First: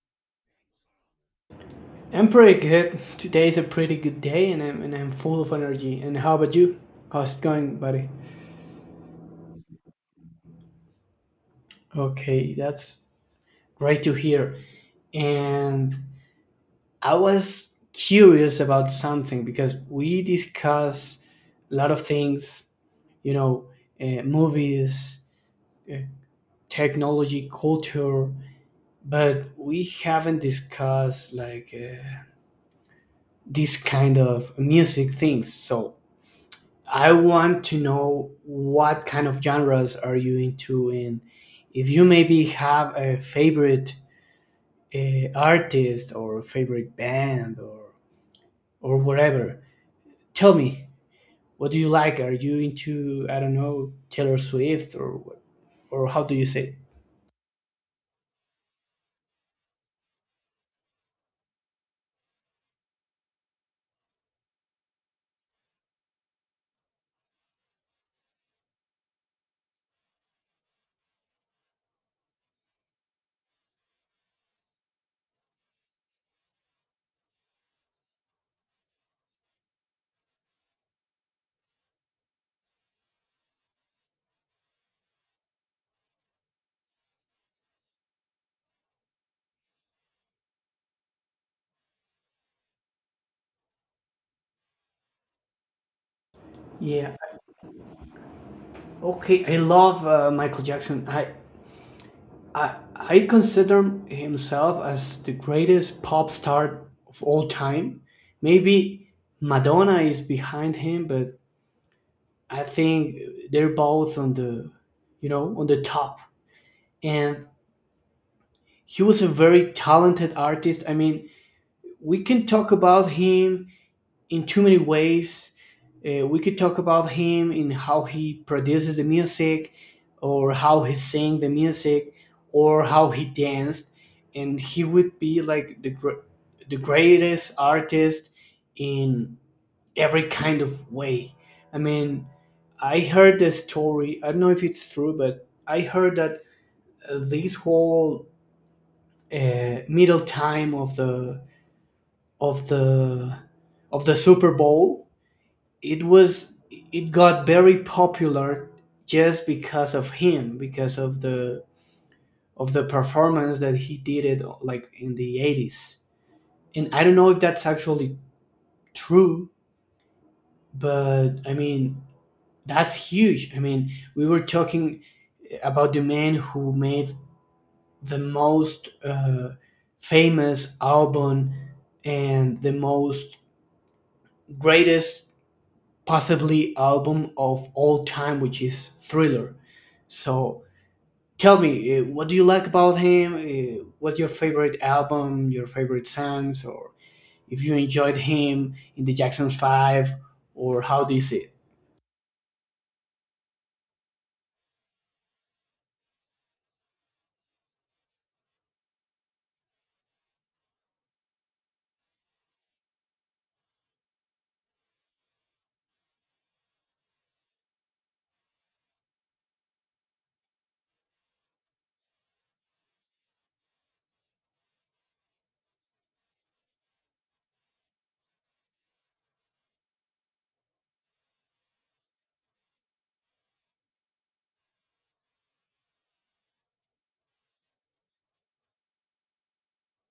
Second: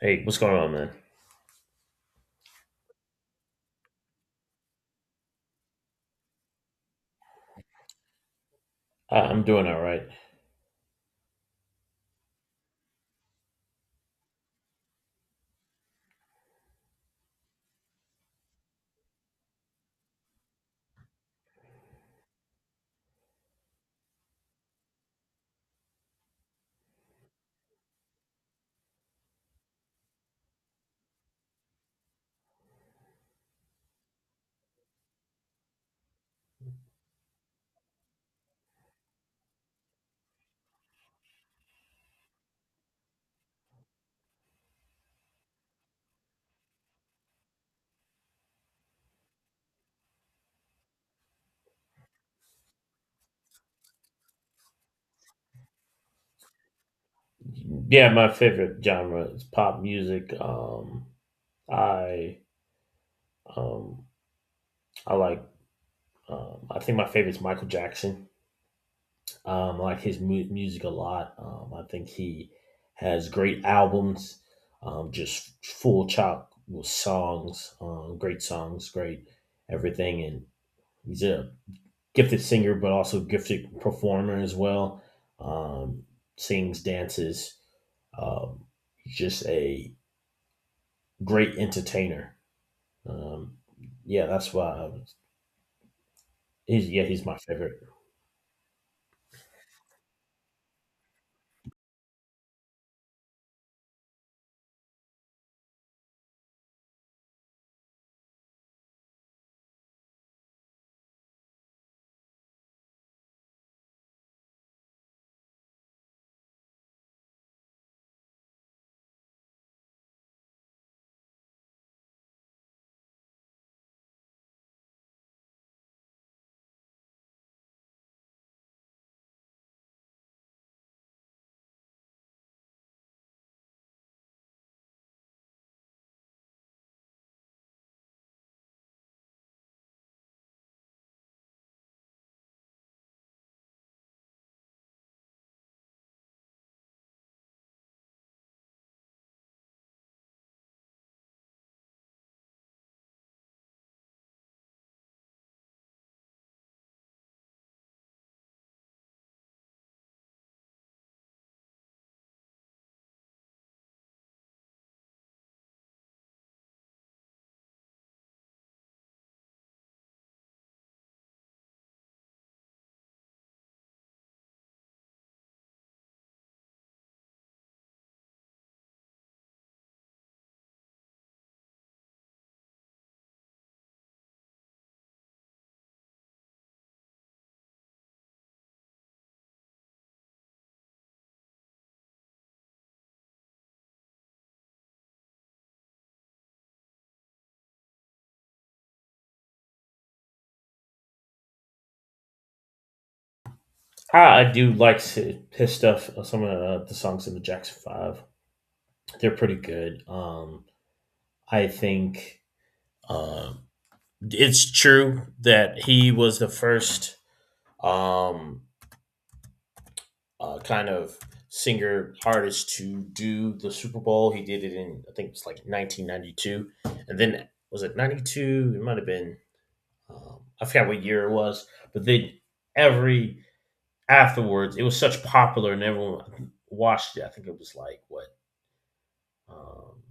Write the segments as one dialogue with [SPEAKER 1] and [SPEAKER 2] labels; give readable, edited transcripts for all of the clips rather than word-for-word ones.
[SPEAKER 1] Hey, what's going on, man?
[SPEAKER 2] I'm pretty good. Today's a pretty good day, and I'm full of energy. And how about you? How's it going, buddy?
[SPEAKER 1] I'm doing all right.
[SPEAKER 2] Okay, that's great to hear. And I was curious about something because we discuss a lot of things, you know, movies, uh, technology, culture, but we haven't discussed like this kind of music things. So I want to know what kind of genres are you into, and if you maybe have a favorite artist or favorite band or whatever. Tell me, what do you like? Are you into, I don't know, Taylor Swift, or how do you say?
[SPEAKER 1] Yeah, my favorite genre is pop music. I um, I like. I think my favorite is Michael Jackson. I like his music a lot. I think he has great albums, just full chop with songs, great songs, great everything. And he's a gifted singer, but also gifted performer as well. Um, Sings, dances, um, just a great entertainer. Um, yeah, that's why I was, he's
[SPEAKER 2] Yeah.
[SPEAKER 1] he's my favorite.
[SPEAKER 2] Okay, I love Michael Jackson. I consider himself as the greatest pop star of all time. Maybe Madonna is behind him, but I think they're both on on the top. And he was a very talented artist. I mean, we can talk about him in too many ways. We could talk about him in how he produces the music, or how he sang the music, or how he danced, and he would be like the greatest artist in every kind of way. I mean, I heard the story. I don't know if it's true, but I heard that this whole middle time of of the the Super Bowl, it got very popular just because of him, because of the performance that he did it like in the 80s. And I don't know if that's actually true, but I mean, that's huge. I mean, we were talking about the man who made the most famous album and the most greatest possibly album of all time, which is Thriller. So tell me, what do you like about him? What's your favorite album? Your favorite songs? Or if you enjoyed him in the Jackson Five, or how do you see it?
[SPEAKER 1] I do like his stuff. Some of the songs in the Jackson Five, they're pretty good. I think um, it's true that he was the first, um, kind of singer artist to do the Super Bowl. He did it in, I think, it's like 1992, and then was it 92? It might have been, um, I forgot what year it was, but they every afterwards it was such popular and everyone watched it. I think it was like what, um,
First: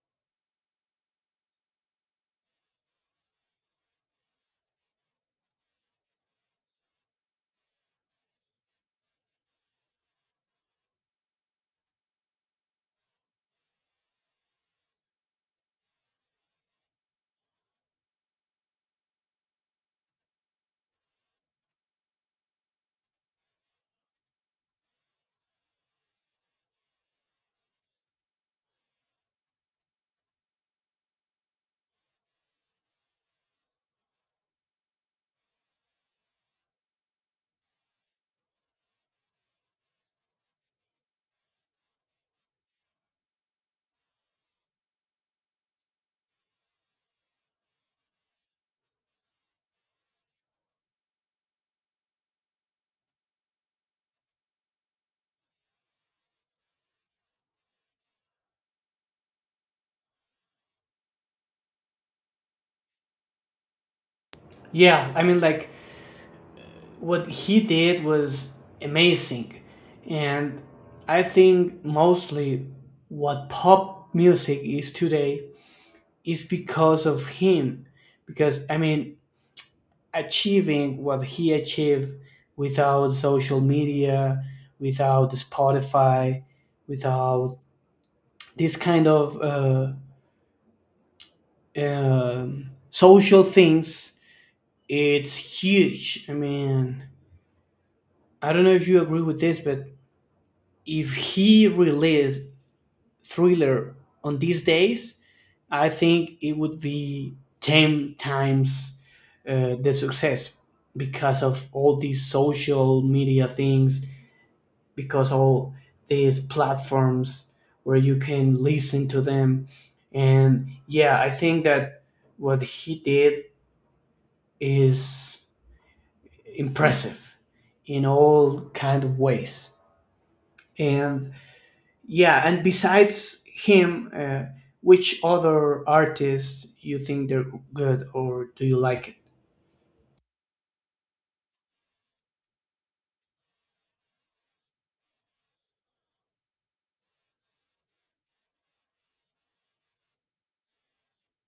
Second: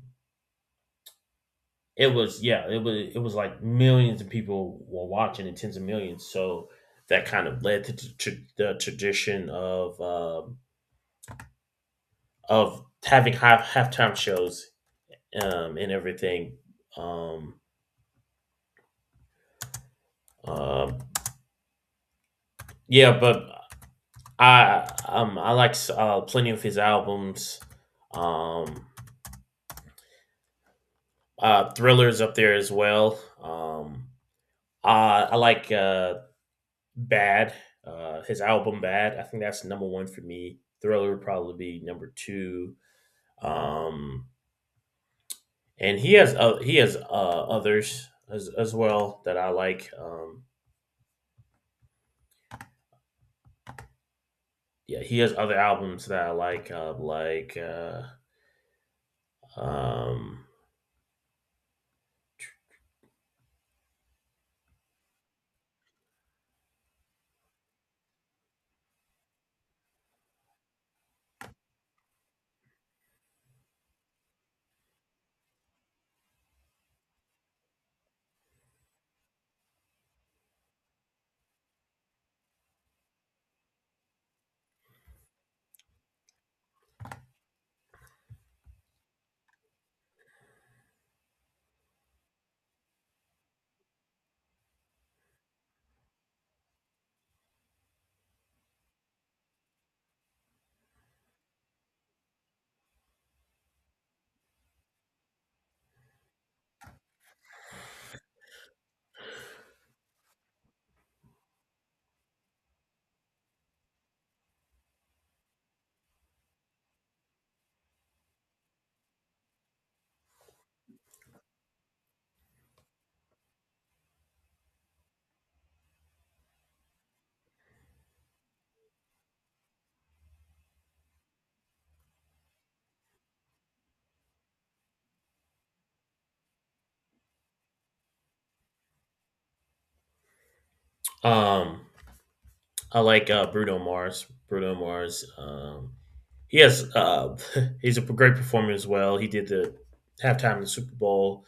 [SPEAKER 1] it was. Yeah, it was. It was like millions of people were watching and tens of millions. So that kind of led to to the tradition of, of having halftime shows and everything. Um, uh, yeah, but I, I like, plenty of his albums. Um, Thrillers up there as well. I like, Bad, his album Bad. I think that's number one for me. Thriller would probably be number two. Um, and he has others as well that I like. Yeah, he has other albums that I like, um,
[SPEAKER 2] Yeah, I mean, like, what he did was amazing, and I think mostly what pop music is today is because of him. Because I mean, achieving what he achieved without social media, without Spotify, without this kind of social things, it's huge. I mean, I don't know if you agree with this, but if he released Thriller on these days, I think it would be 10 times the success because of all these social media things, because all these platforms where you can listen to them. And yeah, I think that what he did is impressive in all kind of ways. And yeah, and besides him, which other artists you think they're good or do you like it?
[SPEAKER 1] um, I like, Bruno Mars. Bruno Mars. He has, he's a great performer as well. He did the halftime in the Super Bowl,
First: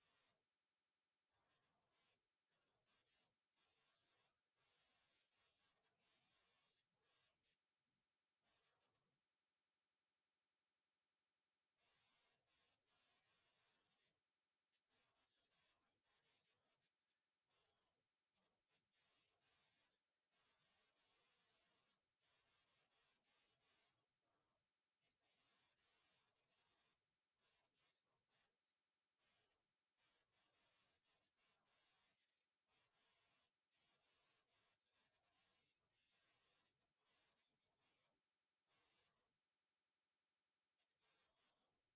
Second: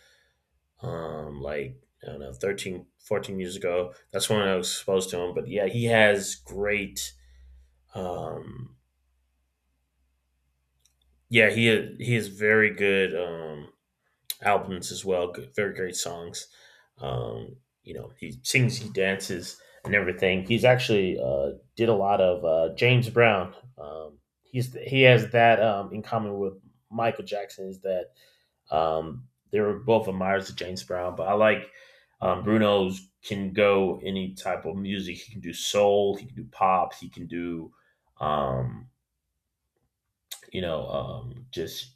[SPEAKER 1] like, I don't know, 13, 14 years ago. That's when I was exposed to him. But yeah, he has great. Um, yeah, he has very good, albums as well. Good, very great songs. Um, you know, he sings, he dances, and everything. He's actually, did a lot of, James Brown. He's he has that, in common with Michael Jackson is that, Um, they were both admirers of James Brown, but I like, Bruno's can go any type of music. He can do soul, he can do pop, he can do, um, just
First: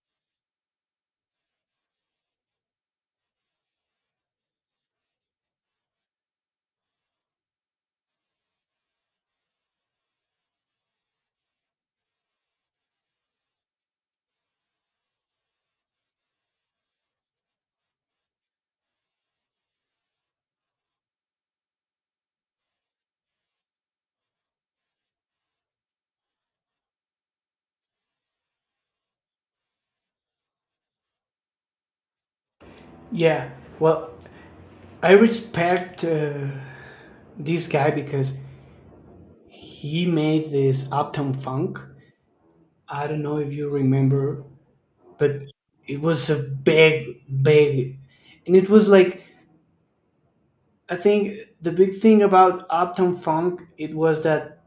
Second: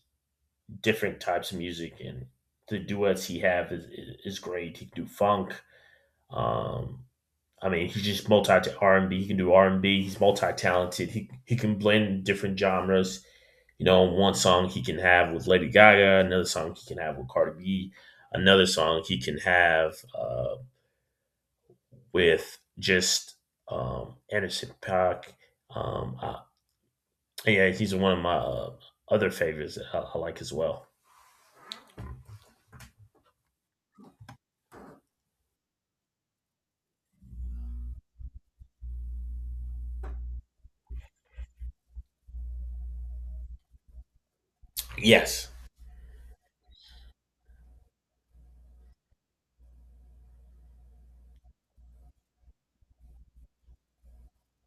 [SPEAKER 1] different types of music, and the duets he have is great. He can do funk. Um, I mean, he's just multi R and B. He can do R and B. He's multi talented. He can blend different genres. You know, one song he can have with Lady Gaga, another song he can have with Cardi B, another song he can have, with just Anderson Paak. Um, uh, yeah, he's one of my, other favorites that I like as well.
[SPEAKER 2] Yeah, well, I respect this guy because he made this Uptown Funk. I don't know if you remember, but
[SPEAKER 1] Yes.
[SPEAKER 2] it was a big, big, and it was like, I think the big thing about Uptown Funk it was that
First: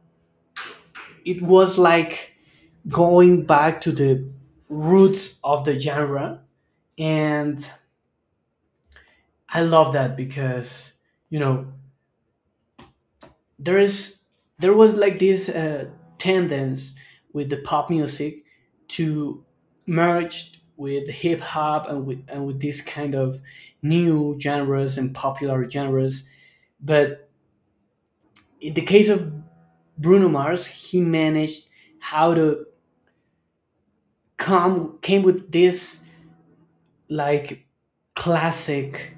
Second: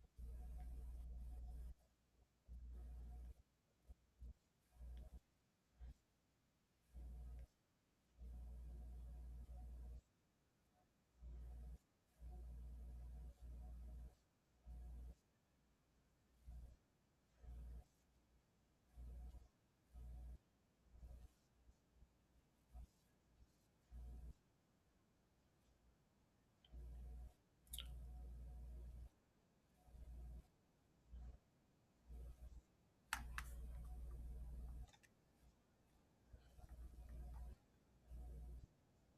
[SPEAKER 2] it was like going back to the roots of the genre, and I love that because, you know, there is there was like this tendency with the pop music to merge with hip hop and with this kind of new genres and popular genres. But in the case of Bruno Mars, he managed how to come came with this like classic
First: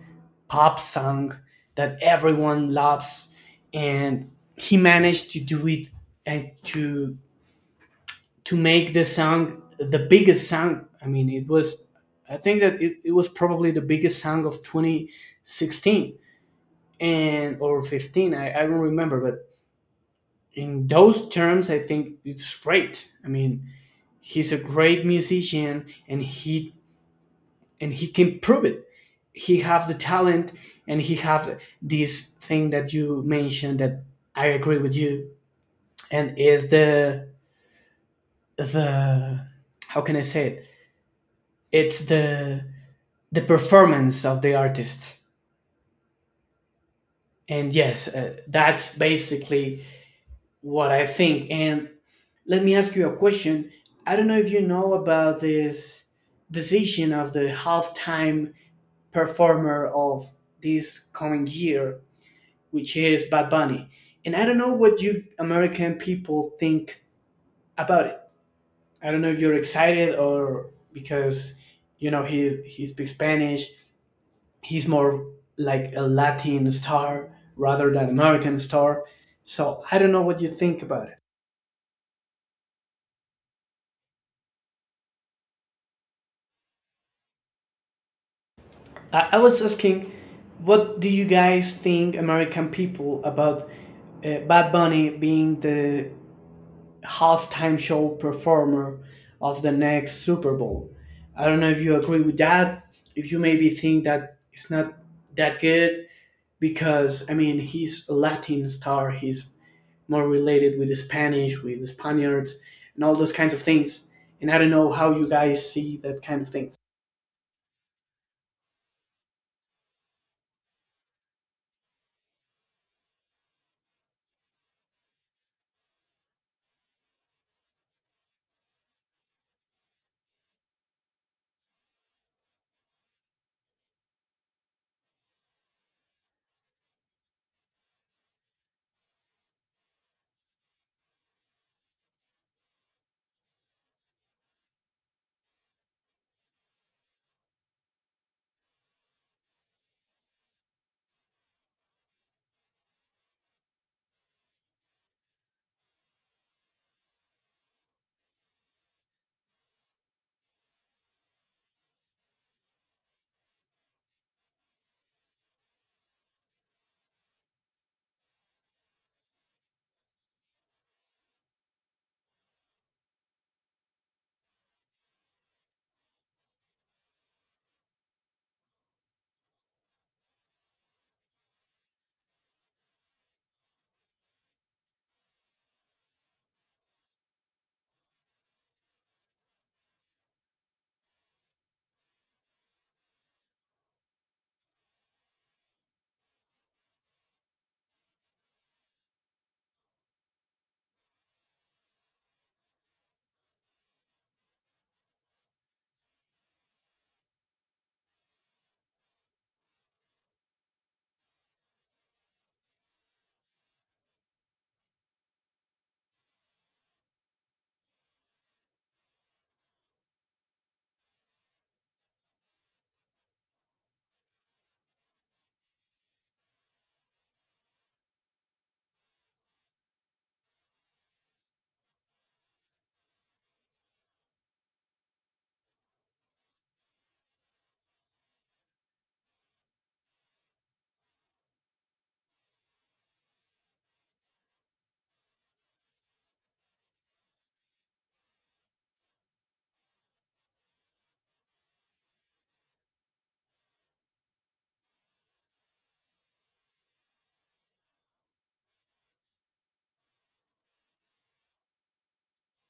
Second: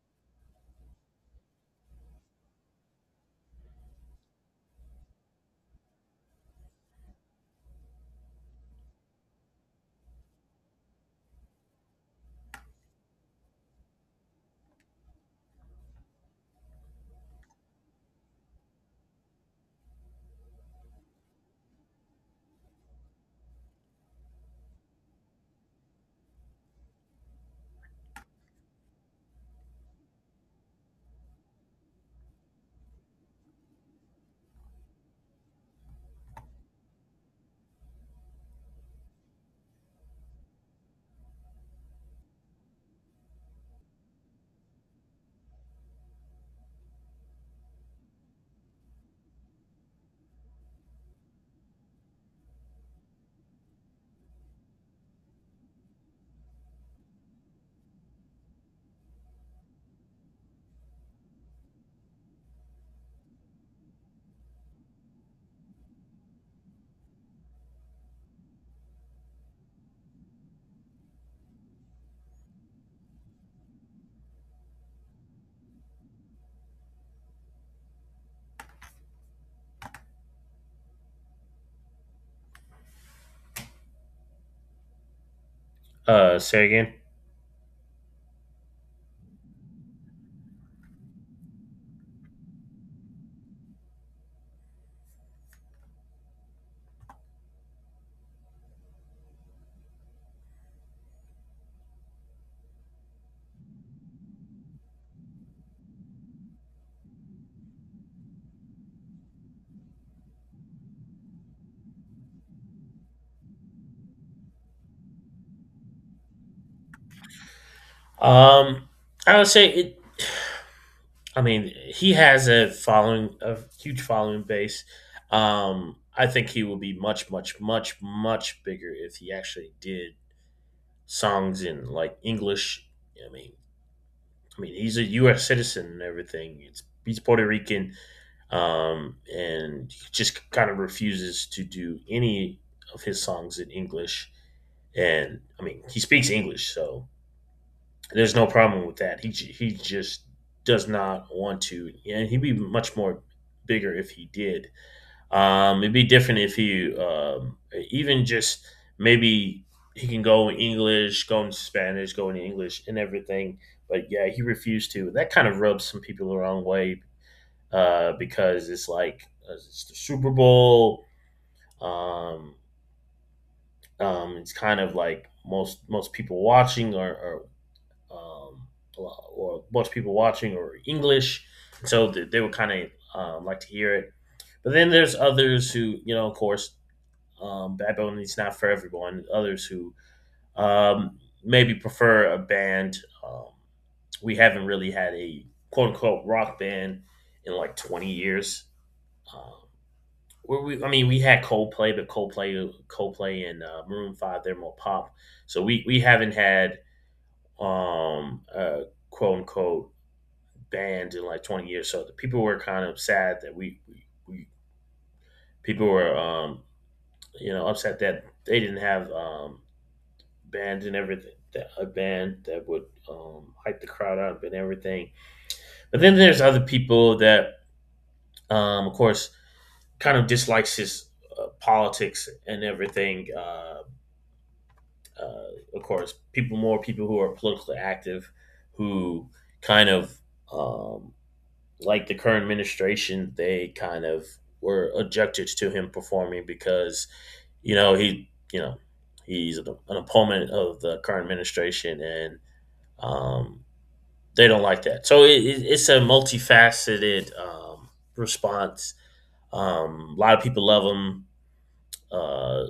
[SPEAKER 2] pop song that everyone loves, and he managed to do it and to make the song the biggest song. I mean, it was, I think that it was probably the biggest song of 2016 and or 15. I don't remember, but in those terms, I think it's great. I mean, he's a great musician, and he can prove it. He have the talent, and he have this thing that you mentioned that I agree with you, and is the how can I say it? It's the performance of the artist. And yes, that's basically what I think. And let me ask you a question. I don't know if you know about this decision of the halftime performer of this coming year, which is Bad Bunny. And I don't know what you American people think about it. I don't know if you're excited or, because, you know, he speaks Spanish. He's more like a Latin star rather than American star. So I don't know what you think about it.
[SPEAKER 1] Say again.
[SPEAKER 2] I was asking, what do you guys think, American people, about Bad Bunny being the halftime show performer of the next Super Bowl? I don't know if you agree with that. If you maybe think that it's not that good, because I mean, he's a Latin star. He's more related with the Spanish, with the Spaniards, and all those kinds of things. And I don't know how you guys see that kind of thing.
[SPEAKER 1] Um, I would say it. I mean, he has a following, a huge following base. I think he will be much, much, much, much bigger if he actually did songs in like English. I mean, I mean, he's a U.S. citizen and everything. It's he's Puerto Rican, and he just kind of refuses to do any of his songs in English. And I mean, he speaks English, so there's no problem with that. He just does not want to, and he'd be much more bigger if he did. It'd be different if he, even just maybe he can go in English, go in Spanish, go in English, and everything. But yeah, he refused to. That kind of rubs some people the wrong way, because it's like, it's the Super Bowl. Um, it's kind of like most people watching are or, um, or most people watching or English, so they would kind of, like to hear it. But then there's others who, you know, of course, bad Bunny is not for everyone. Others who, um, maybe prefer a band. Um, we haven't really had a quote unquote rock band in like 20 years. Um, where I mean, we had Coldplay, but Coldplay and, Maroon Five, they're more pop. So we haven't had, a quote unquote band in like 20 years. So the people were kind of sad that we people were, you know, upset that they didn't have, bands and everything that a band that would, hype the crowd up and everything. But then there's other people that, of course, kind of dislikes his, politics and everything. Of course, people more people who are politically active who kind of, um, like the current administration. They kind of were objected to him performing because you know he you know he's an opponent of the current administration and, um, they don't like that. So it's a multifaceted, response. A lot of people love him, uh,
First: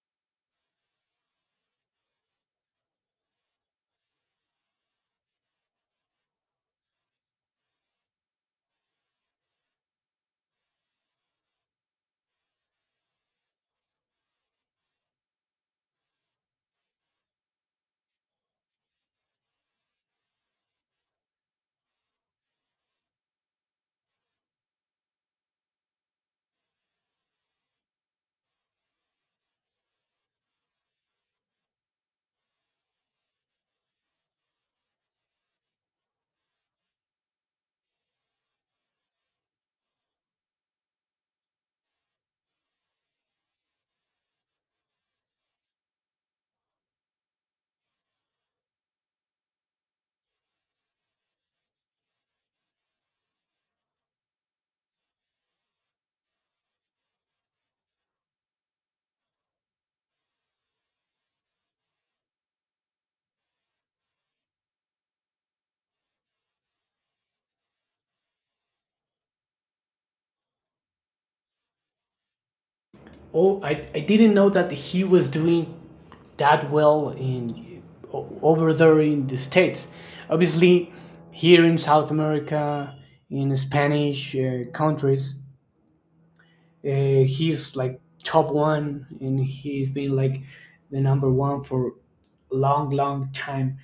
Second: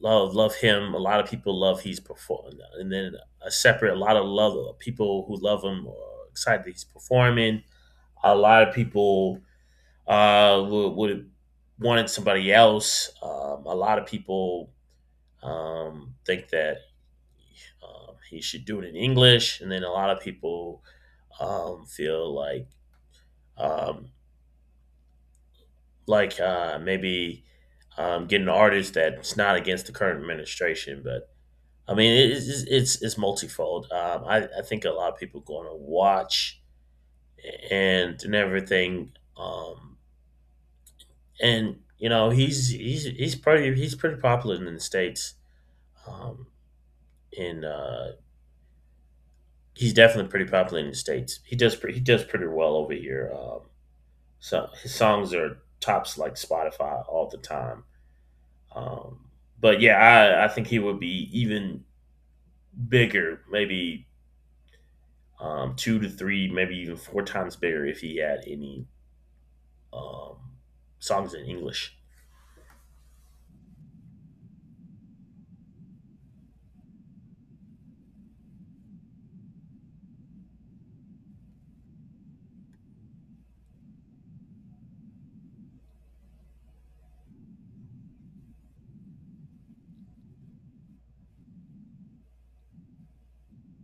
[SPEAKER 1] love him. A lot of people love he's performing, and then a separate a lot of love people who love him are excited that he's performing. A lot of people, would have wanted somebody else. A lot of people, think that, he should do it in English, and then a lot of people, feel like, um, maybe, getting an artist that's not against the current administration. But I mean, it's multifold. I think a lot of people going to watch and everything. And you know, he's pretty popular in the states. Um, in He's definitely pretty popular in the states. He does pretty well over here. So his songs are tops like Spotify all the time. Um, but yeah, I think he would be even bigger, maybe, two to three, maybe even four times bigger if he had any, um, songs in English.
[SPEAKER 2] Oh, I didn't know that he was doing that well in over there in the states. Obviously, here in South America, in Spanish countries, he's like top one, and he's been like the number one for a long, long time.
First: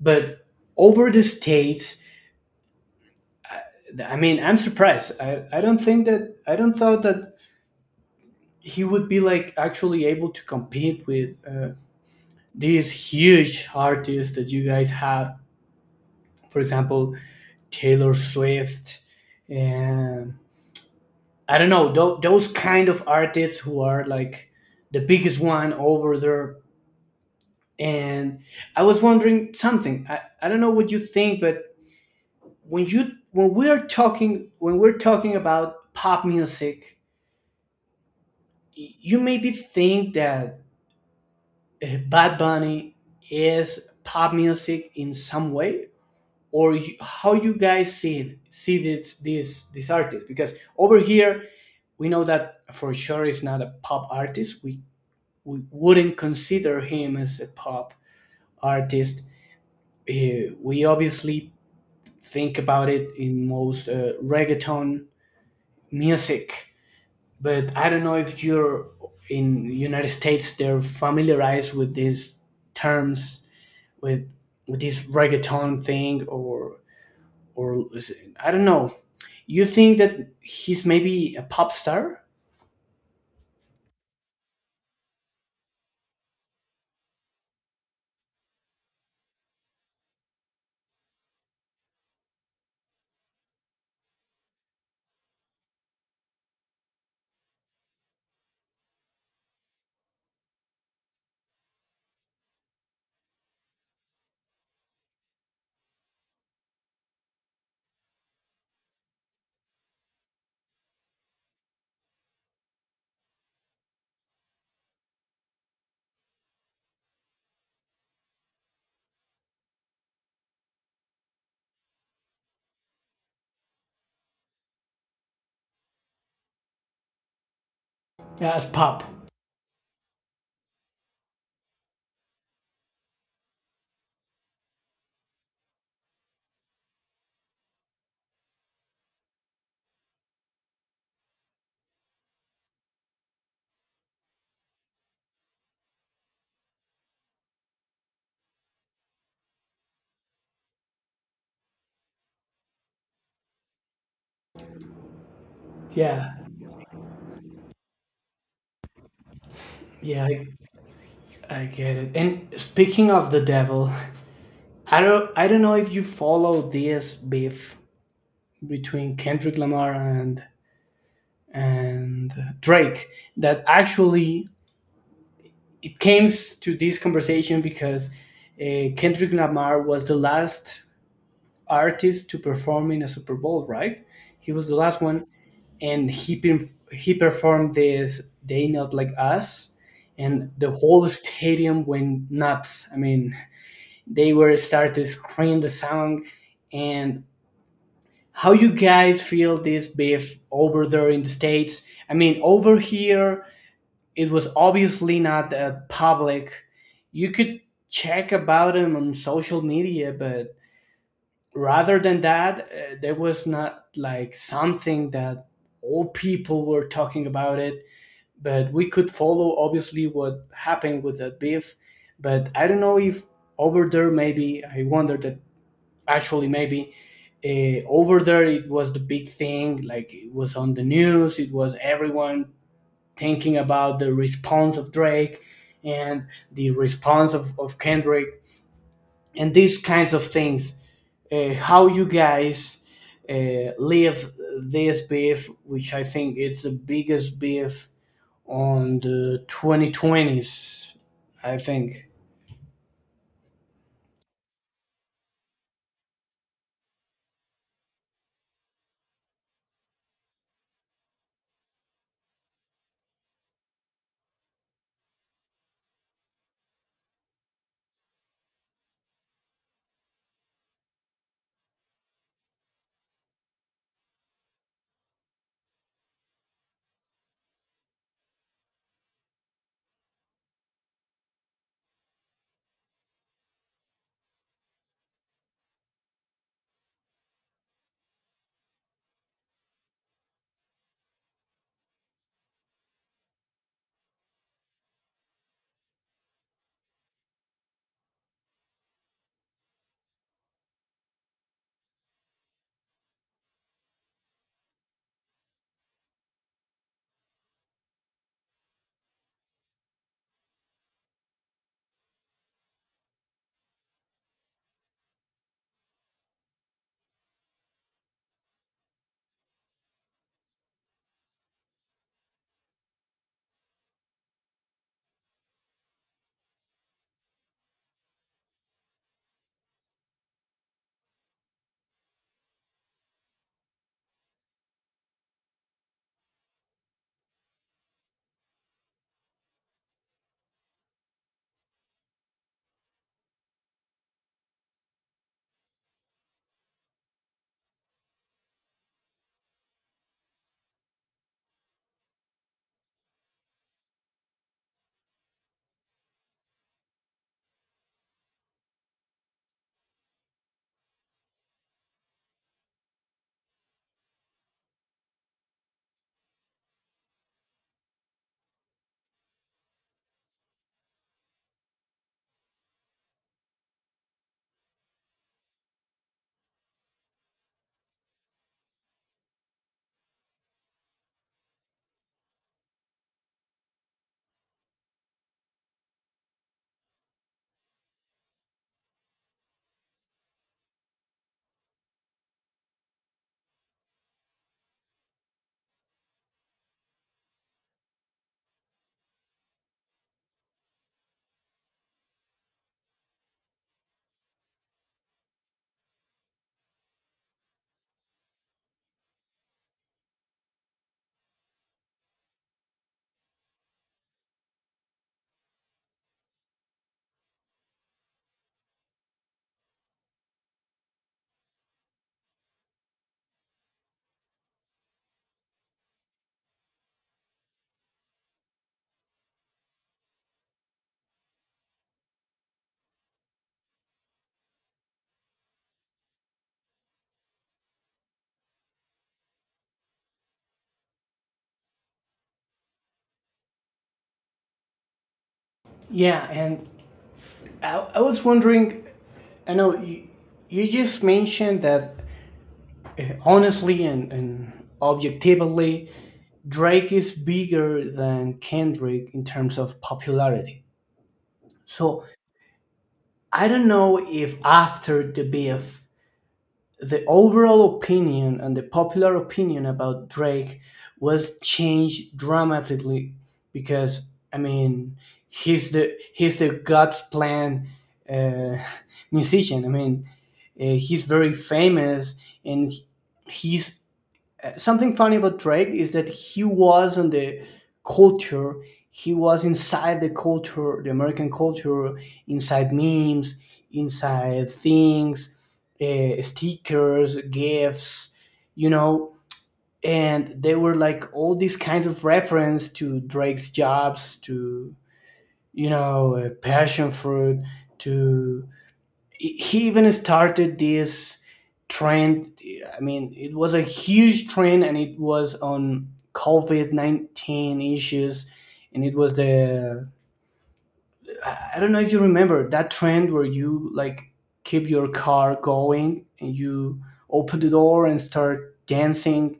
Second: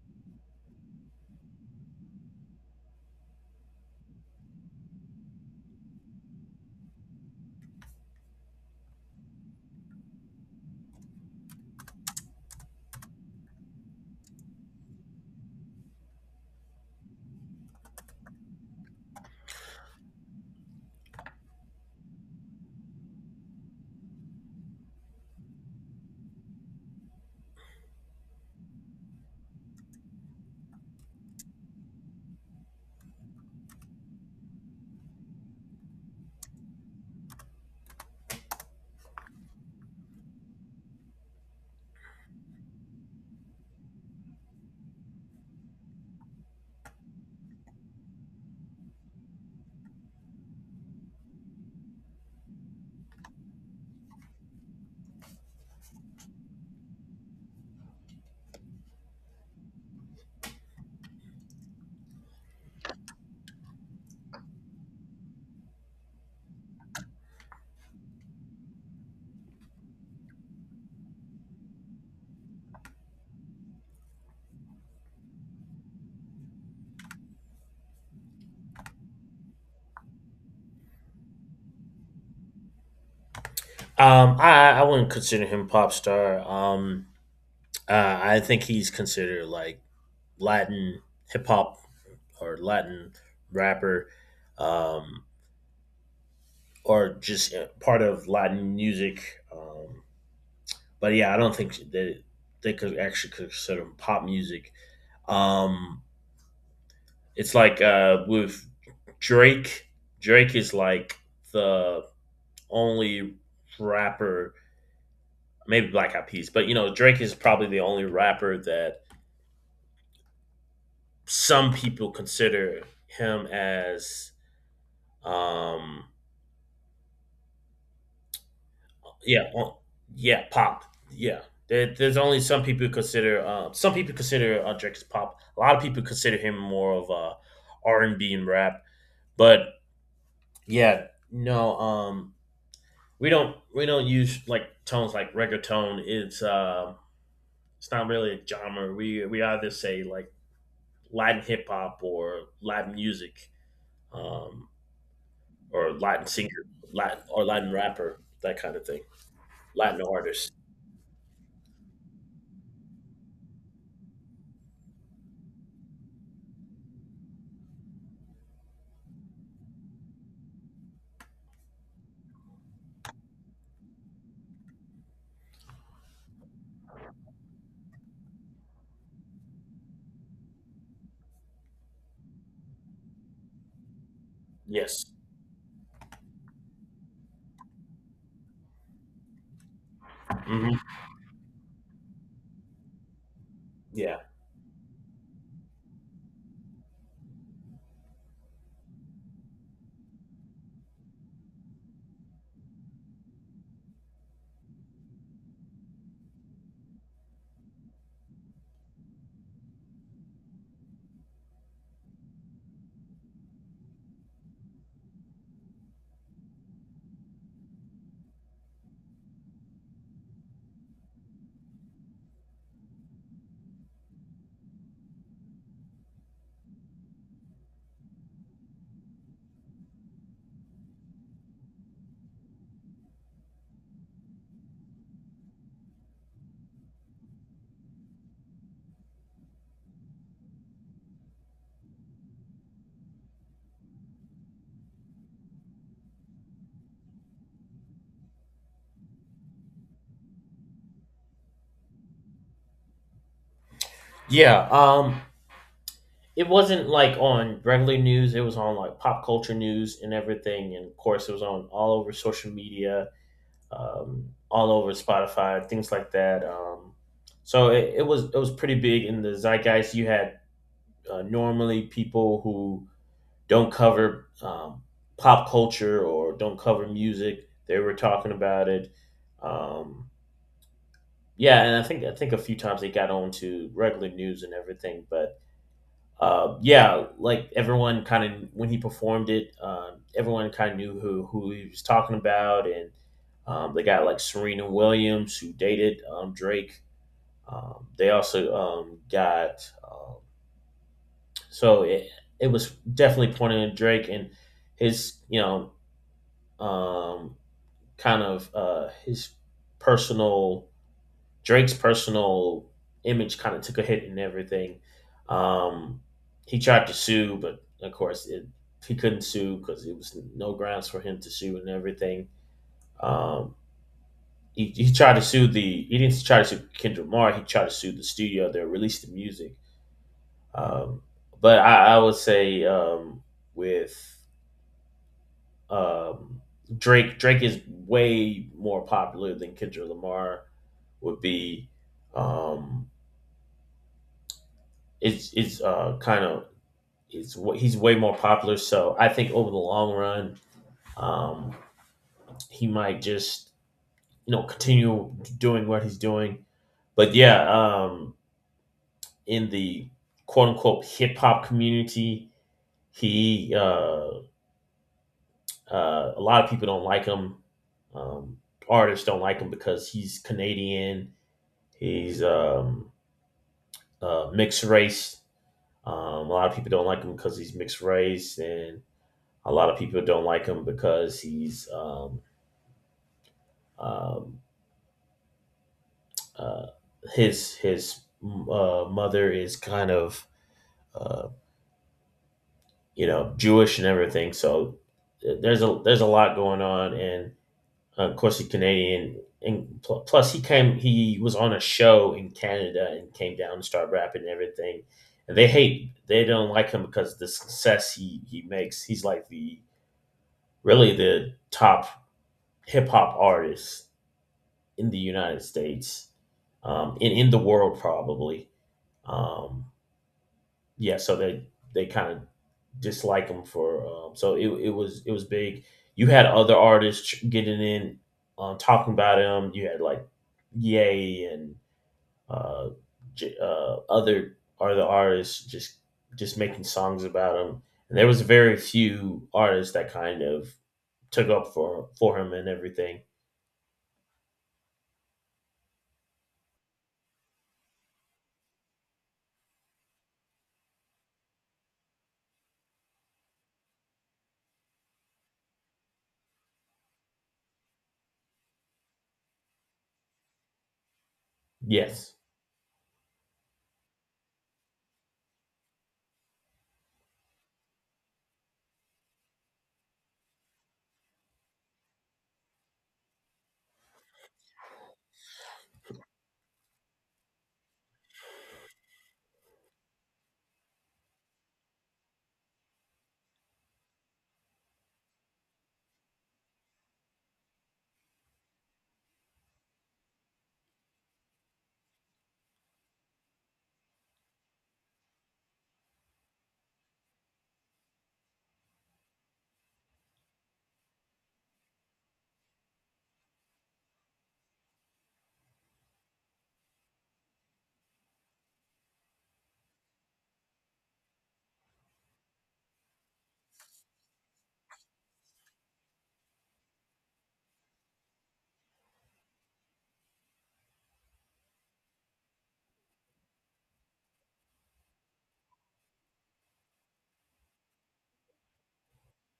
[SPEAKER 2] But over the states, I mean, I'm surprised. I don't think that, I don't thought that he would be like actually able to compete with. These huge artists that you guys have, for example, Taylor Swift, and I don't know, those kind of artists who are like the biggest one over there. And I was wondering something. I don't know what you think, but when we're talking about pop music, you maybe think that Bad Bunny is pop music in some way? Or you, how you guys see this artist? Because over here, we know that for sure is not a pop artist. We wouldn't consider him as a pop artist. We obviously think about it in most reggaeton music. But I don't know if you're in the United States they're familiarized with these terms, with this reggaeton thing, or I don't know. You think that he's maybe a pop star?
[SPEAKER 1] I wouldn't consider him pop star. I think he's considered like Latin hip hop or Latin rapper, um, or just, part of Latin music. But yeah, I don't think that they could actually consider him pop music. Um, It's like, with Drake. Drake is like the only rapper, maybe Black Eyed Peas, but you know Drake is probably the only rapper that some people consider him as, um
[SPEAKER 2] Yeah, as pop.
[SPEAKER 1] yeah, yeah pop, yeah. There's only some people who consider, some people consider Drake as pop. A lot of people consider him more of a R&B and B and rap, but yeah. no um we don't we don't use like tones like reggaeton. It's, it's not really a genre. We either say like Latin hip hop or Latin music, um, or Latin
[SPEAKER 2] Yeah,
[SPEAKER 1] singer, Latin or Latin rapper, that kind of thing. Latin
[SPEAKER 2] yeah, I,
[SPEAKER 1] artist.
[SPEAKER 2] I get it. And speaking of the devil, I don't know if you follow this beef between Kendrick Lamar and Drake. That actually it came to this conversation because Kendrick Lamar was the last artist to perform in a Super Bowl, right? He was the last
[SPEAKER 1] Yes.
[SPEAKER 2] one, and he performed this "They Not Like Us," and the
[SPEAKER 1] Hmm.
[SPEAKER 2] whole stadium went nuts. I mean,
[SPEAKER 1] Yeah.
[SPEAKER 2] they were started to scream the song. And how you guys feel this beef over there in the states? I mean, over here it was obviously not public. You could check about them on social media, but rather than that, there was not like something that all people were talking about it. But we could follow obviously what happened with that beef. But I don't know if over there, maybe I wonder that actually maybe over there it was the big thing, like it was on the news, it was everyone thinking about the response of Drake and the response of Kendrick, and these kinds of things. How you guys live this beef, which I think it's the biggest beef on the 2020s, I think.
[SPEAKER 1] Yeah. It wasn't like on regular news. It was on like pop culture news and everything, and of course it was on all over social media, all over Spotify, things like that. So it was pretty big in the zeitgeist. You had, normally people who don't cover, pop culture or don't cover music. They were talking about it. Um, yeah, and I think a few times they got on to regular news and everything, but, yeah, like everyone kind of when he performed it, everyone kind of knew who he was talking about, and, they got like Serena Williams who dated, Drake. They also got So it was definitely pointing at Drake and his, you know, um, his personal, Drake's personal image kind of took a hit and everything. Um, he tried to sue, but of course he couldn't sue because it was no grounds for him to sue and everything. Um, he tried to sue, the he didn't try to sue Kendrick Lamar. He tried to sue the studio that released the music. Um, but I would say, with um, Drake, Drake is way more popular than Kendrick Lamar would be. Um, it's kind of it's wa- He's way more popular. So I think over the long run, um, he might just you know continue doing what he's doing. But yeah, in the quote unquote hip hop community, he, a lot of people don't like him. Um, Artists don't like him because he's Canadian. He's, mixed race. A lot of people don't like him because he's mixed race, and a lot of people don't like him because he's um, uh, his mother is kind of uh, Jewish and everything. So there's a lot going on, and of course he's Canadian. And plus, he came he was on a show in Canada and came down and started rapping and everything. And they don't like him because of the success he makes. He's like the really the top hip hop artist in the United States, and in the world probably. Um, yeah, so they kind of dislike him for so it was big. You had other artists getting in, talking about him. You had like Yay and uh, other artists just making songs about him. And there was very few artists that kind of took up for him and everything.
[SPEAKER 2] Yeah, and I was wondering, I know you, you just mentioned that honestly and, objectively, Drake is bigger than Kendrick in terms of popularity. So
[SPEAKER 1] Yes.
[SPEAKER 2] I don't know if after the beef, the overall opinion and the popular opinion about Drake was changed dramatically, because I mean, he's the, God's plan uh, musician. I mean, he's very famous, and he's. Something funny about Drake is that he was on the culture. He was inside the culture, the American culture, inside memes, inside things, stickers, gifts, you know. And they were like all these kinds of reference to Drake's jobs, to, you know, passion fruit, to he even started this trend. I mean, it was a huge trend, and it was on COVID-19 issues, and it was the I don't know if you remember that trend where you like keep your car going and you open the door and start dancing,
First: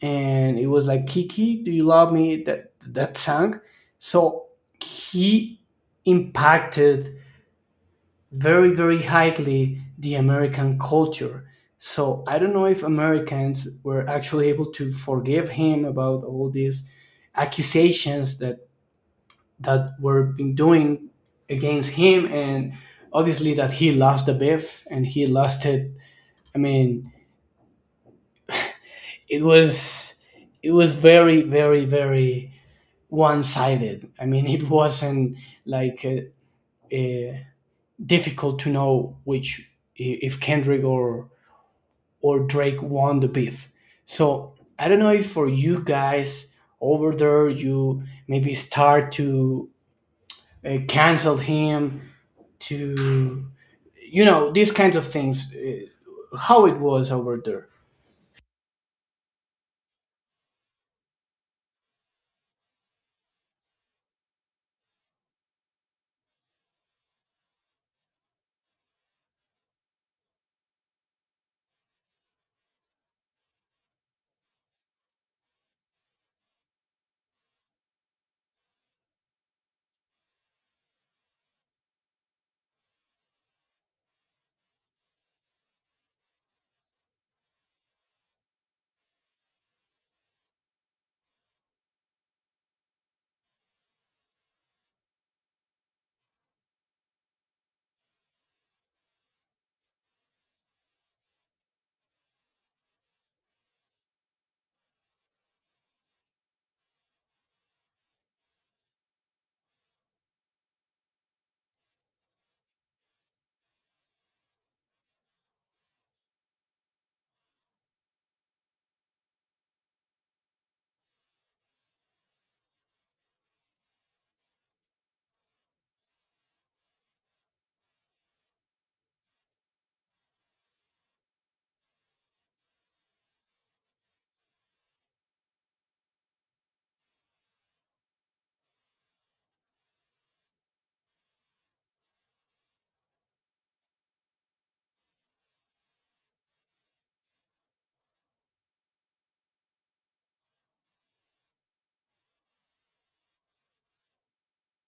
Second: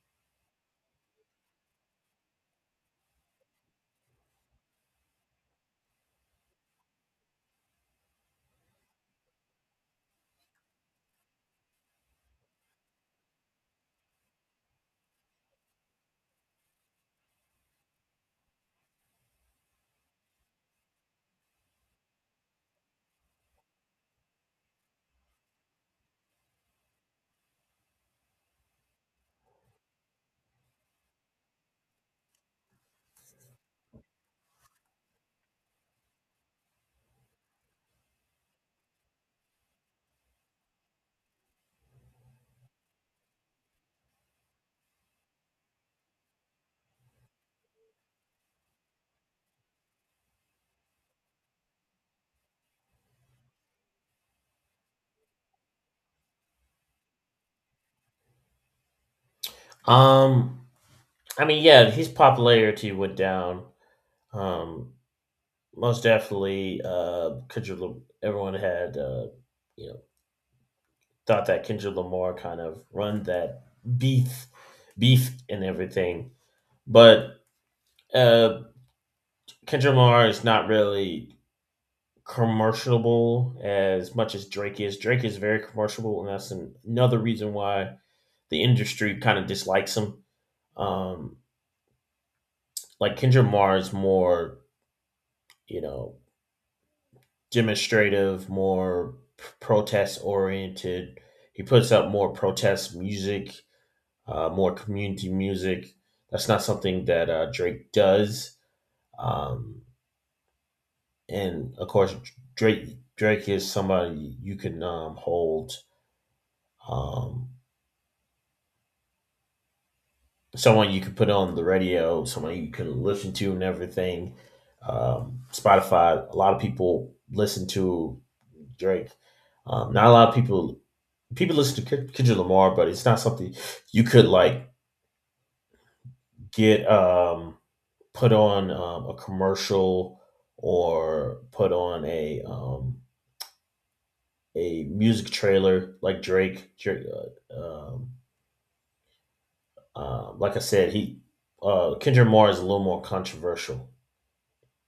[SPEAKER 2] and it was like, "Kiki, do you love me?" That song. So he impacted very, very highly the American culture. So I don't know if Americans were actually able to forgive him about all these accusations that were being doing against him, and obviously that he lost the beef, and he lost it. I mean, it was, very, very, very one sided. I mean, it wasn't like uh, difficult to know which, if Kendrick or Drake won the beef. So I don't know if for you guys over there, you maybe start to cancel him, to, you know, these kinds of things, how it was over there.
[SPEAKER 1] Um, I mean, yeah, his popularity went down. Um, most definitely. Kendrick. Everyone had, you know, thought that Kendrick Lamar kind of run that beef, beef and everything. But uh, Kendrick Lamar is not really commercialable as much as Drake is. Drake is very commercialable, and that's another reason why the industry kind of dislikes him. Um, like Kendrick Lamar is more, you know, demonstrative, more protest oriented. He puts up more protest music, more community music. That's not something that Drake does. Um, and of course, Drake is somebody you can hold, um, someone you can put on the radio, someone you can listen to, and everything. Spotify, a lot of people listen to Drake. Not a lot of people listen to Kendrick Lamar, but it's not something you could like get put on a commercial or put on a music trailer like Drake. Uh, um, like I said, he Kendrick Lamar is a little more controversial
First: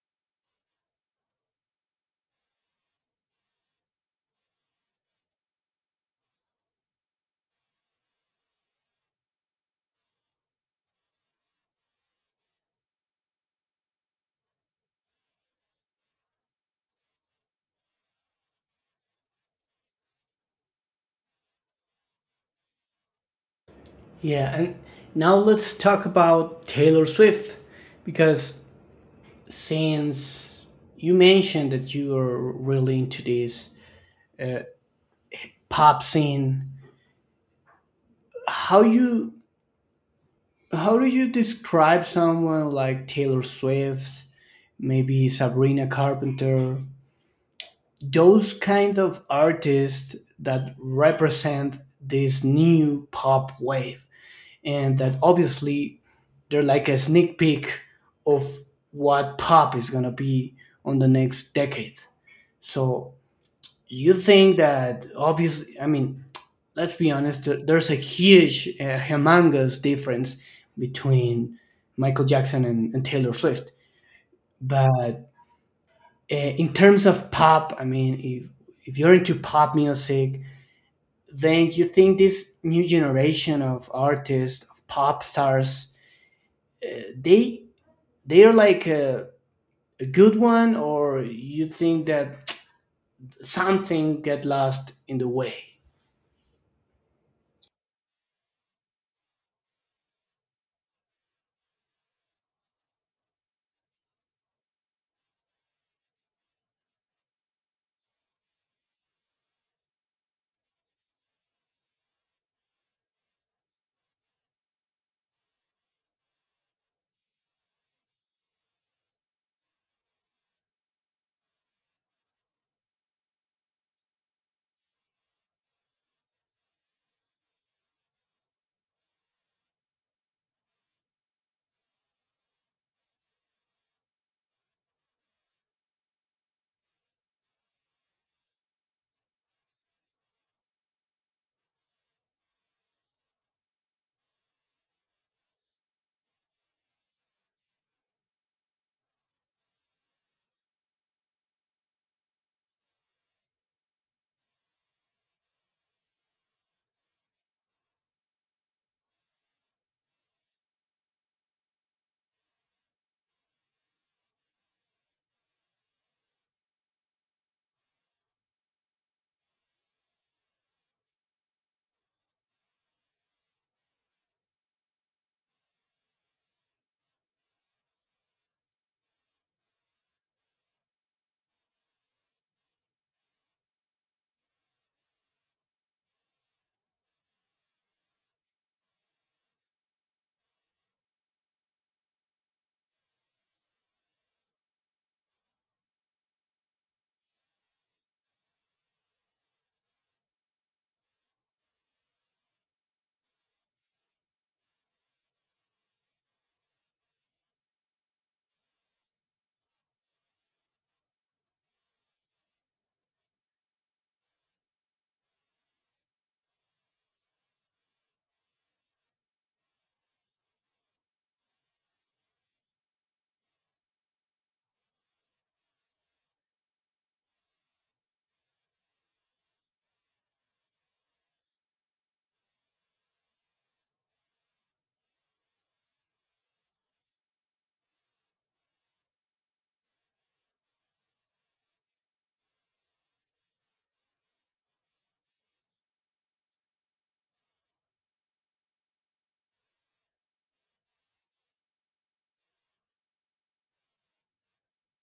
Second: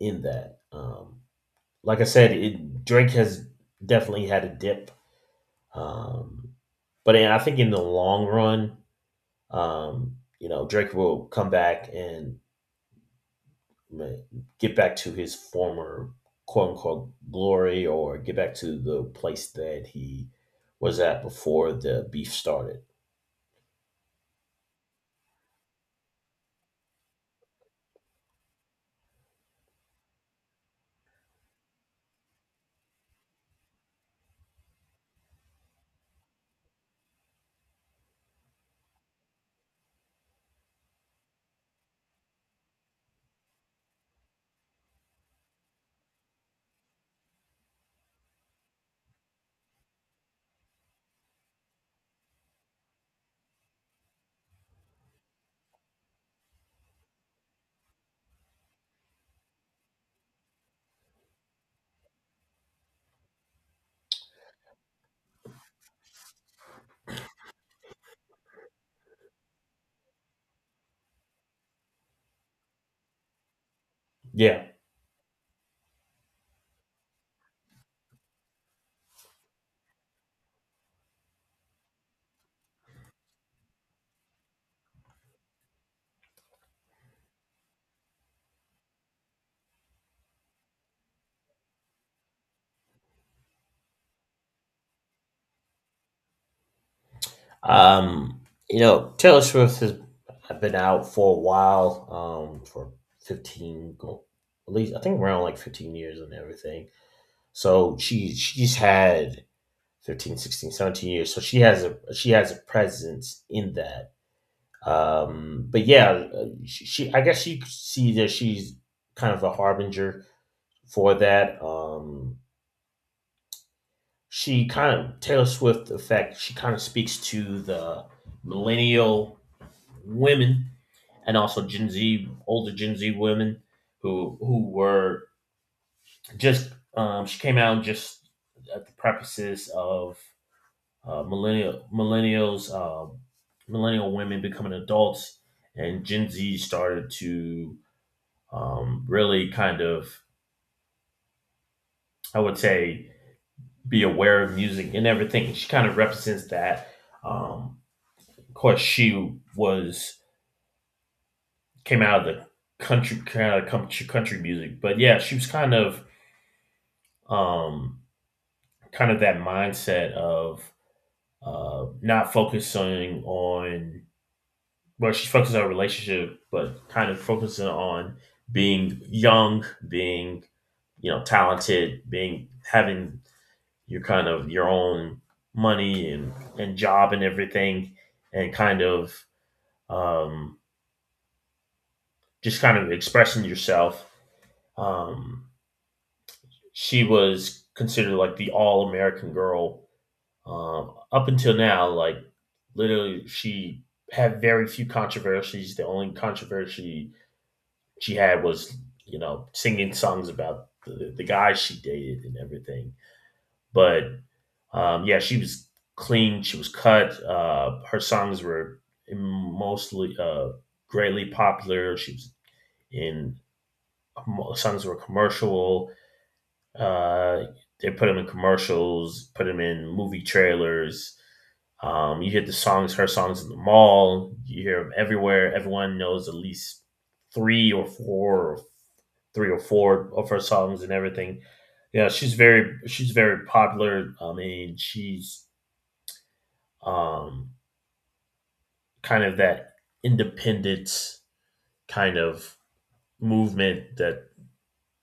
[SPEAKER 1] in that. Like I said, Drake has definitely had a dip, um, but I think in the long run, Drake will come back and like, get back to his former quote unquote glory, or get back to the place that he was at before the beef started.
[SPEAKER 2] Yeah, and now let's talk about Taylor Swift, because since you mentioned that you are really into this uh, pop scene, how you how do you describe someone like Taylor Swift, maybe Sabrina Carpenter, those kind of artists that represent this new pop wave, and that obviously they're like a sneak peek of what pop is going to be on the next decade? So you think that, obviously, I mean, let's be honest, there's a huge, humongous difference between Michael Jackson and, Taylor Swift.
[SPEAKER 1] Yeah.
[SPEAKER 2] But in terms of pop, I mean, if you're into pop music, then you think this new generation of artists, of pop stars, uh, they they are like a, good one? Or you think that something get lost in the way?
[SPEAKER 1] Um, Taylor Swift has been out for a while, for 15, at least I think around like 15 years and everything. So she's had 15, 16, 17 years. So she has a presence in that. But yeah, she, I guess you could see that she's kind of a harbinger for that. She kind of Taylor Swift effect. She kind of speaks to the millennial women and also Gen Z, older Gen Z women who were just she came out just at the prefaces of millennials, millennial women becoming adults, and Gen Z started to really kind of, I would say, be aware of music and everything. She kind of represents that. Um, of course, she was came out of the country kind of country country music, but yeah, she was um, kind of that mindset of not focusing on she focuses on relationship, but kind of focusing on being young, being talented, being having your kind of your own money and job and everything, and kind of um, just kind of expressing yourself. Um, she was considered like the all American girl up until now. Like literally, she had very few controversies. The only controversy she had was singing songs about the guys she dated and everything. But yeah, she was clean. She was cut. Her songs were mostly greatly popular. She was in songs were commercial. Uh, they put them in commercials, put them in movie trailers. You hear the songs, her songs in the mall. You hear them everywhere. Everyone knows at least three or four, or three or four of her songs and everything. Yeah, she's very popular. I mean, she's um, kind of that independence kind of movement that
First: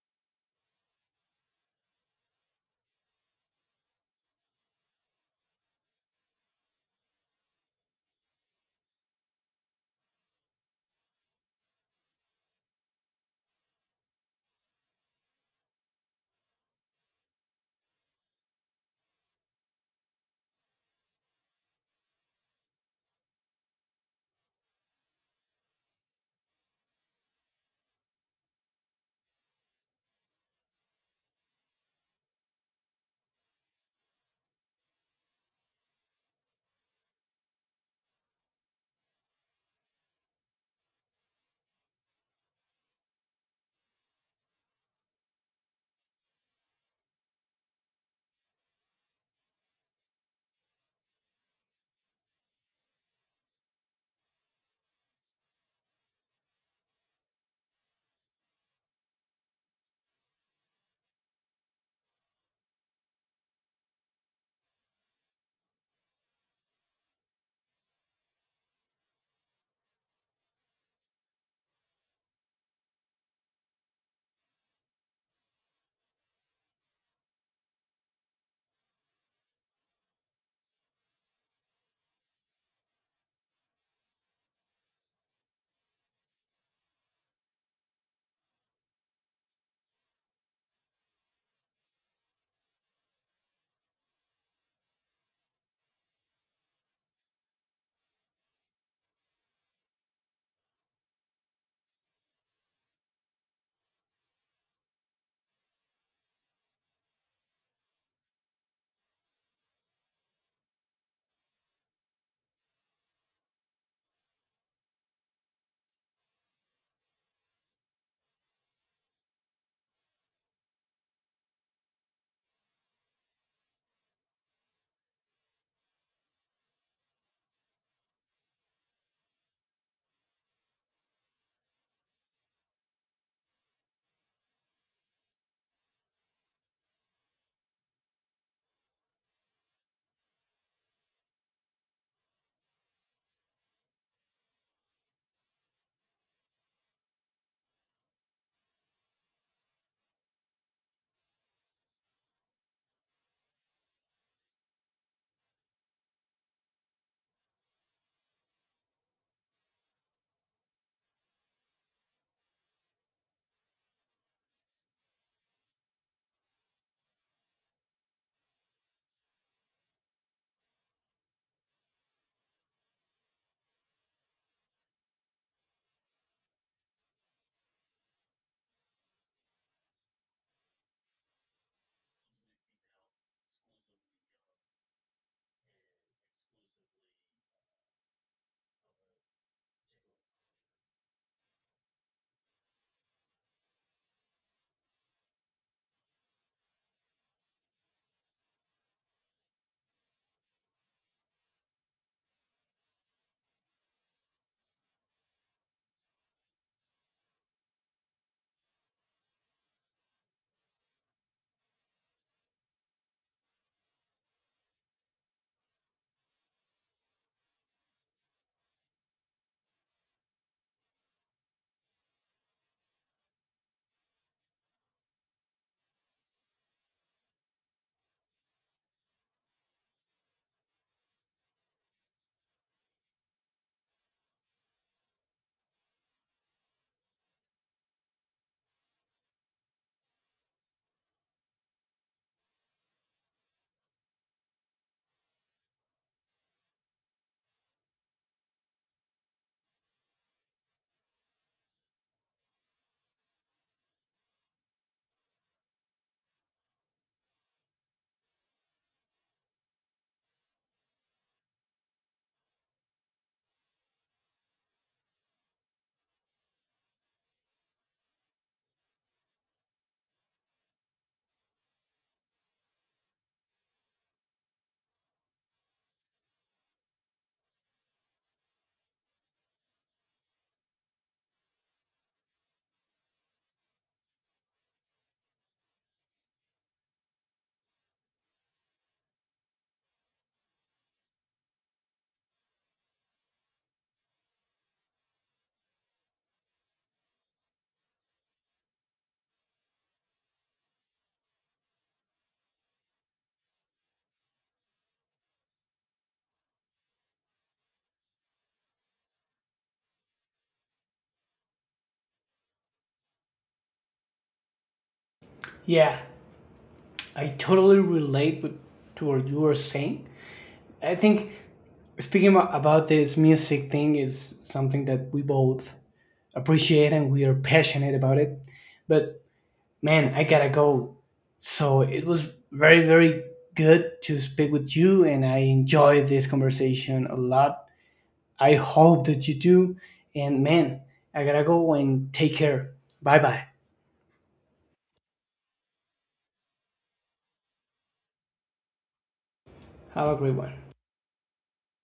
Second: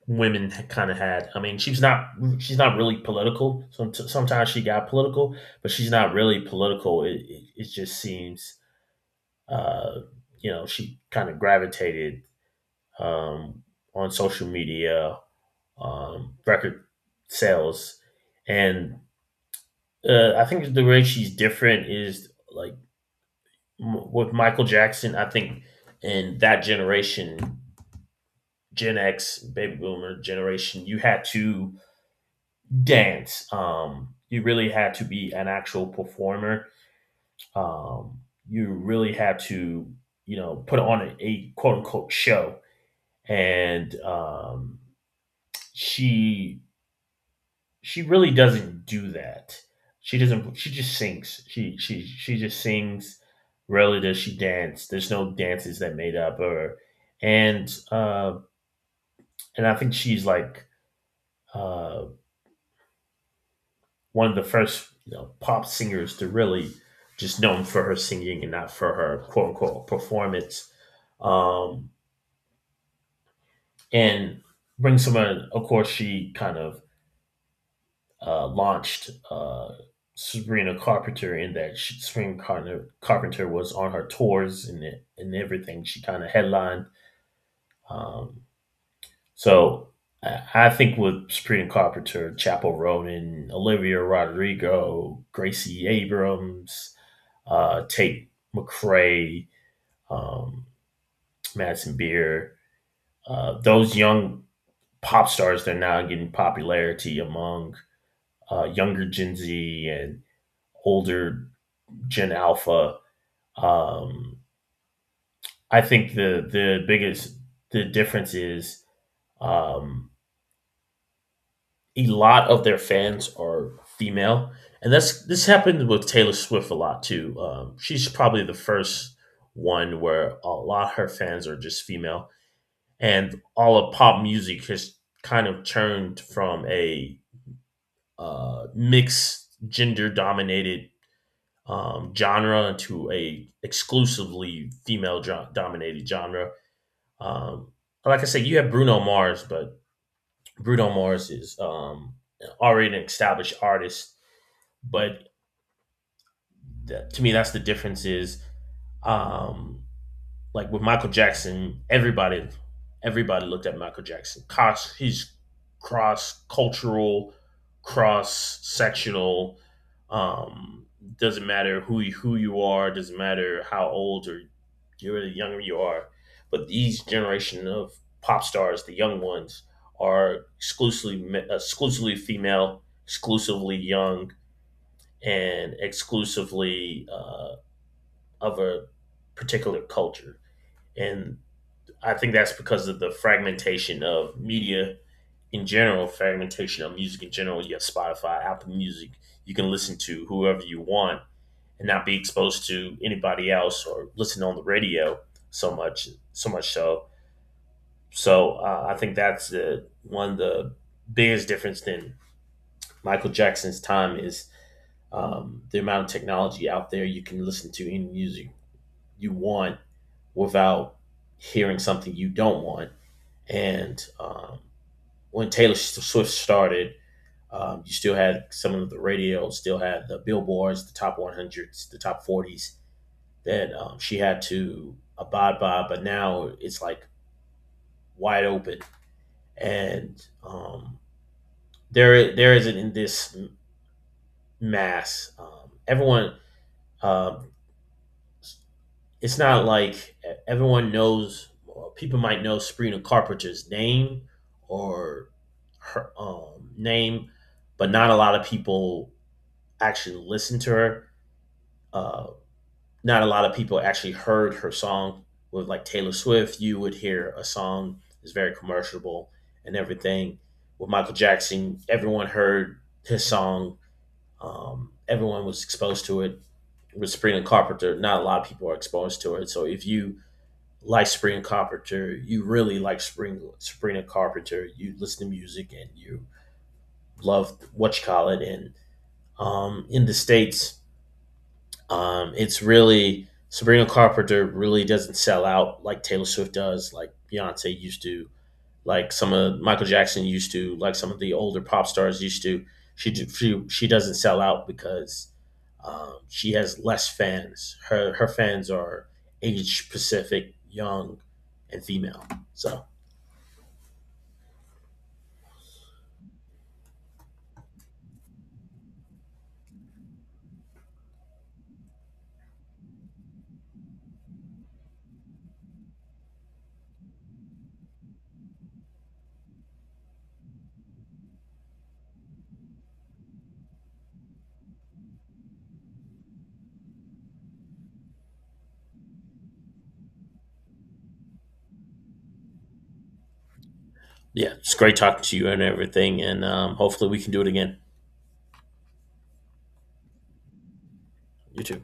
[SPEAKER 1] women kind of had. I mean, she's not really political. So sometimes she got political, but she's not really political. It just seems uh, she kind of gravitated um, on social media, record sales, and I think the way she's different is like with Michael Jackson. I think in that generation Gen X, baby boomer generation, you had to dance. You really had to be an actual performer. Um, you really had to, you know, put on a quote unquote show. And she she really doesn't do that. She doesn't. She just sings. She just sings. Rarely does she dance. There's no dances that made up her, and uh, and I think she's like uh, one of the first pop singers to really just known for her singing and not for her quote unquote performance. Um, and Bring Someone, of course, she kind of launched Sabrina Carpenter in that Sabrina Carpenter was on her tours and everything. She kind of headlined. Um, so I, I think with Sabrina Carpenter, Chapel Ronan, Olivia Rodrigo, Gracie Abrams, Tate McRae, um, Madison Beer, those young pop stars that are now getting popularity among younger Gen Z and older Gen Alpha. Um, I think the biggest, the difference is um, a lot of their fans are female, and that's this happened with Taylor Swift a lot too. She's probably the first one where a lot of her fans are just female, and all of pop music has kind of turned from a mixed gender dominated genre to a exclusively female dominated genre. Um, like I said, you have Bruno Mars, but Bruno Mars is already an established artist. But to me, that's the difference is um, like with Michael Jackson, everybody looked at Michael Jackson. Cos he's cross cultural, cross sectional. Um, doesn't matter who you are. Doesn't matter how old, or you're the younger you are. But these generation of pop stars, the young ones, are exclusively female, exclusively young, and exclusively of a particular culture. And I think that's because of the fragmentation of media in general, fragmentation of music in general. You have Spotify, Apple Music. You can listen to whoever you want and not be exposed to anybody else, or listen on the radio so much, so much so. So I think that's one of the biggest difference than Michael Jackson's time is the amount of technology out there. You can listen to any music you want without hearing something you don't want. And when Taylor Swift started, you still had some of the radio, still had the billboards, the top 100s, the top 40s that she had to abide by. But now it's like wide open, and there isn't in this mass. Um, it's not like everyone knows. Well, people might know Sabrina Carpenter's name or her name, but not a lot of people actually listened to her. Uh, not a lot of people actually heard her song. With like Taylor Swift, you would hear a song is very commercial and everything. With Michael Jackson, everyone heard his song. Everyone was exposed to it. With Sabrina Carpenter, not a lot of people are exposed to it. So if you like Sabrina Carpenter, you really like Sabrina Carpenter, you listen to music and you love what you call it. And in the States, it's really Sabrina Carpenter really doesn't sell out like Taylor Swift does, like Beyonce used to, like some of Michael Jackson used to, like some of the older pop stars used to. She doesn't sell out because she has less fans. Her fans are age specific, young, and female. So
[SPEAKER 2] Yeah, I totally relate with to what you were saying. I think speaking about this music thing is something that we both appreciate and we are passionate about it. But man, I gotta go. So it was very, very good to speak with you, and I enjoyed this conversation a lot. I hope that you do. And man, I gotta go, and take care. Bye bye.
[SPEAKER 1] yeah, it's great talking to you and everything, and hopefully we can do it again.
[SPEAKER 2] Have a great one.
[SPEAKER 1] You too.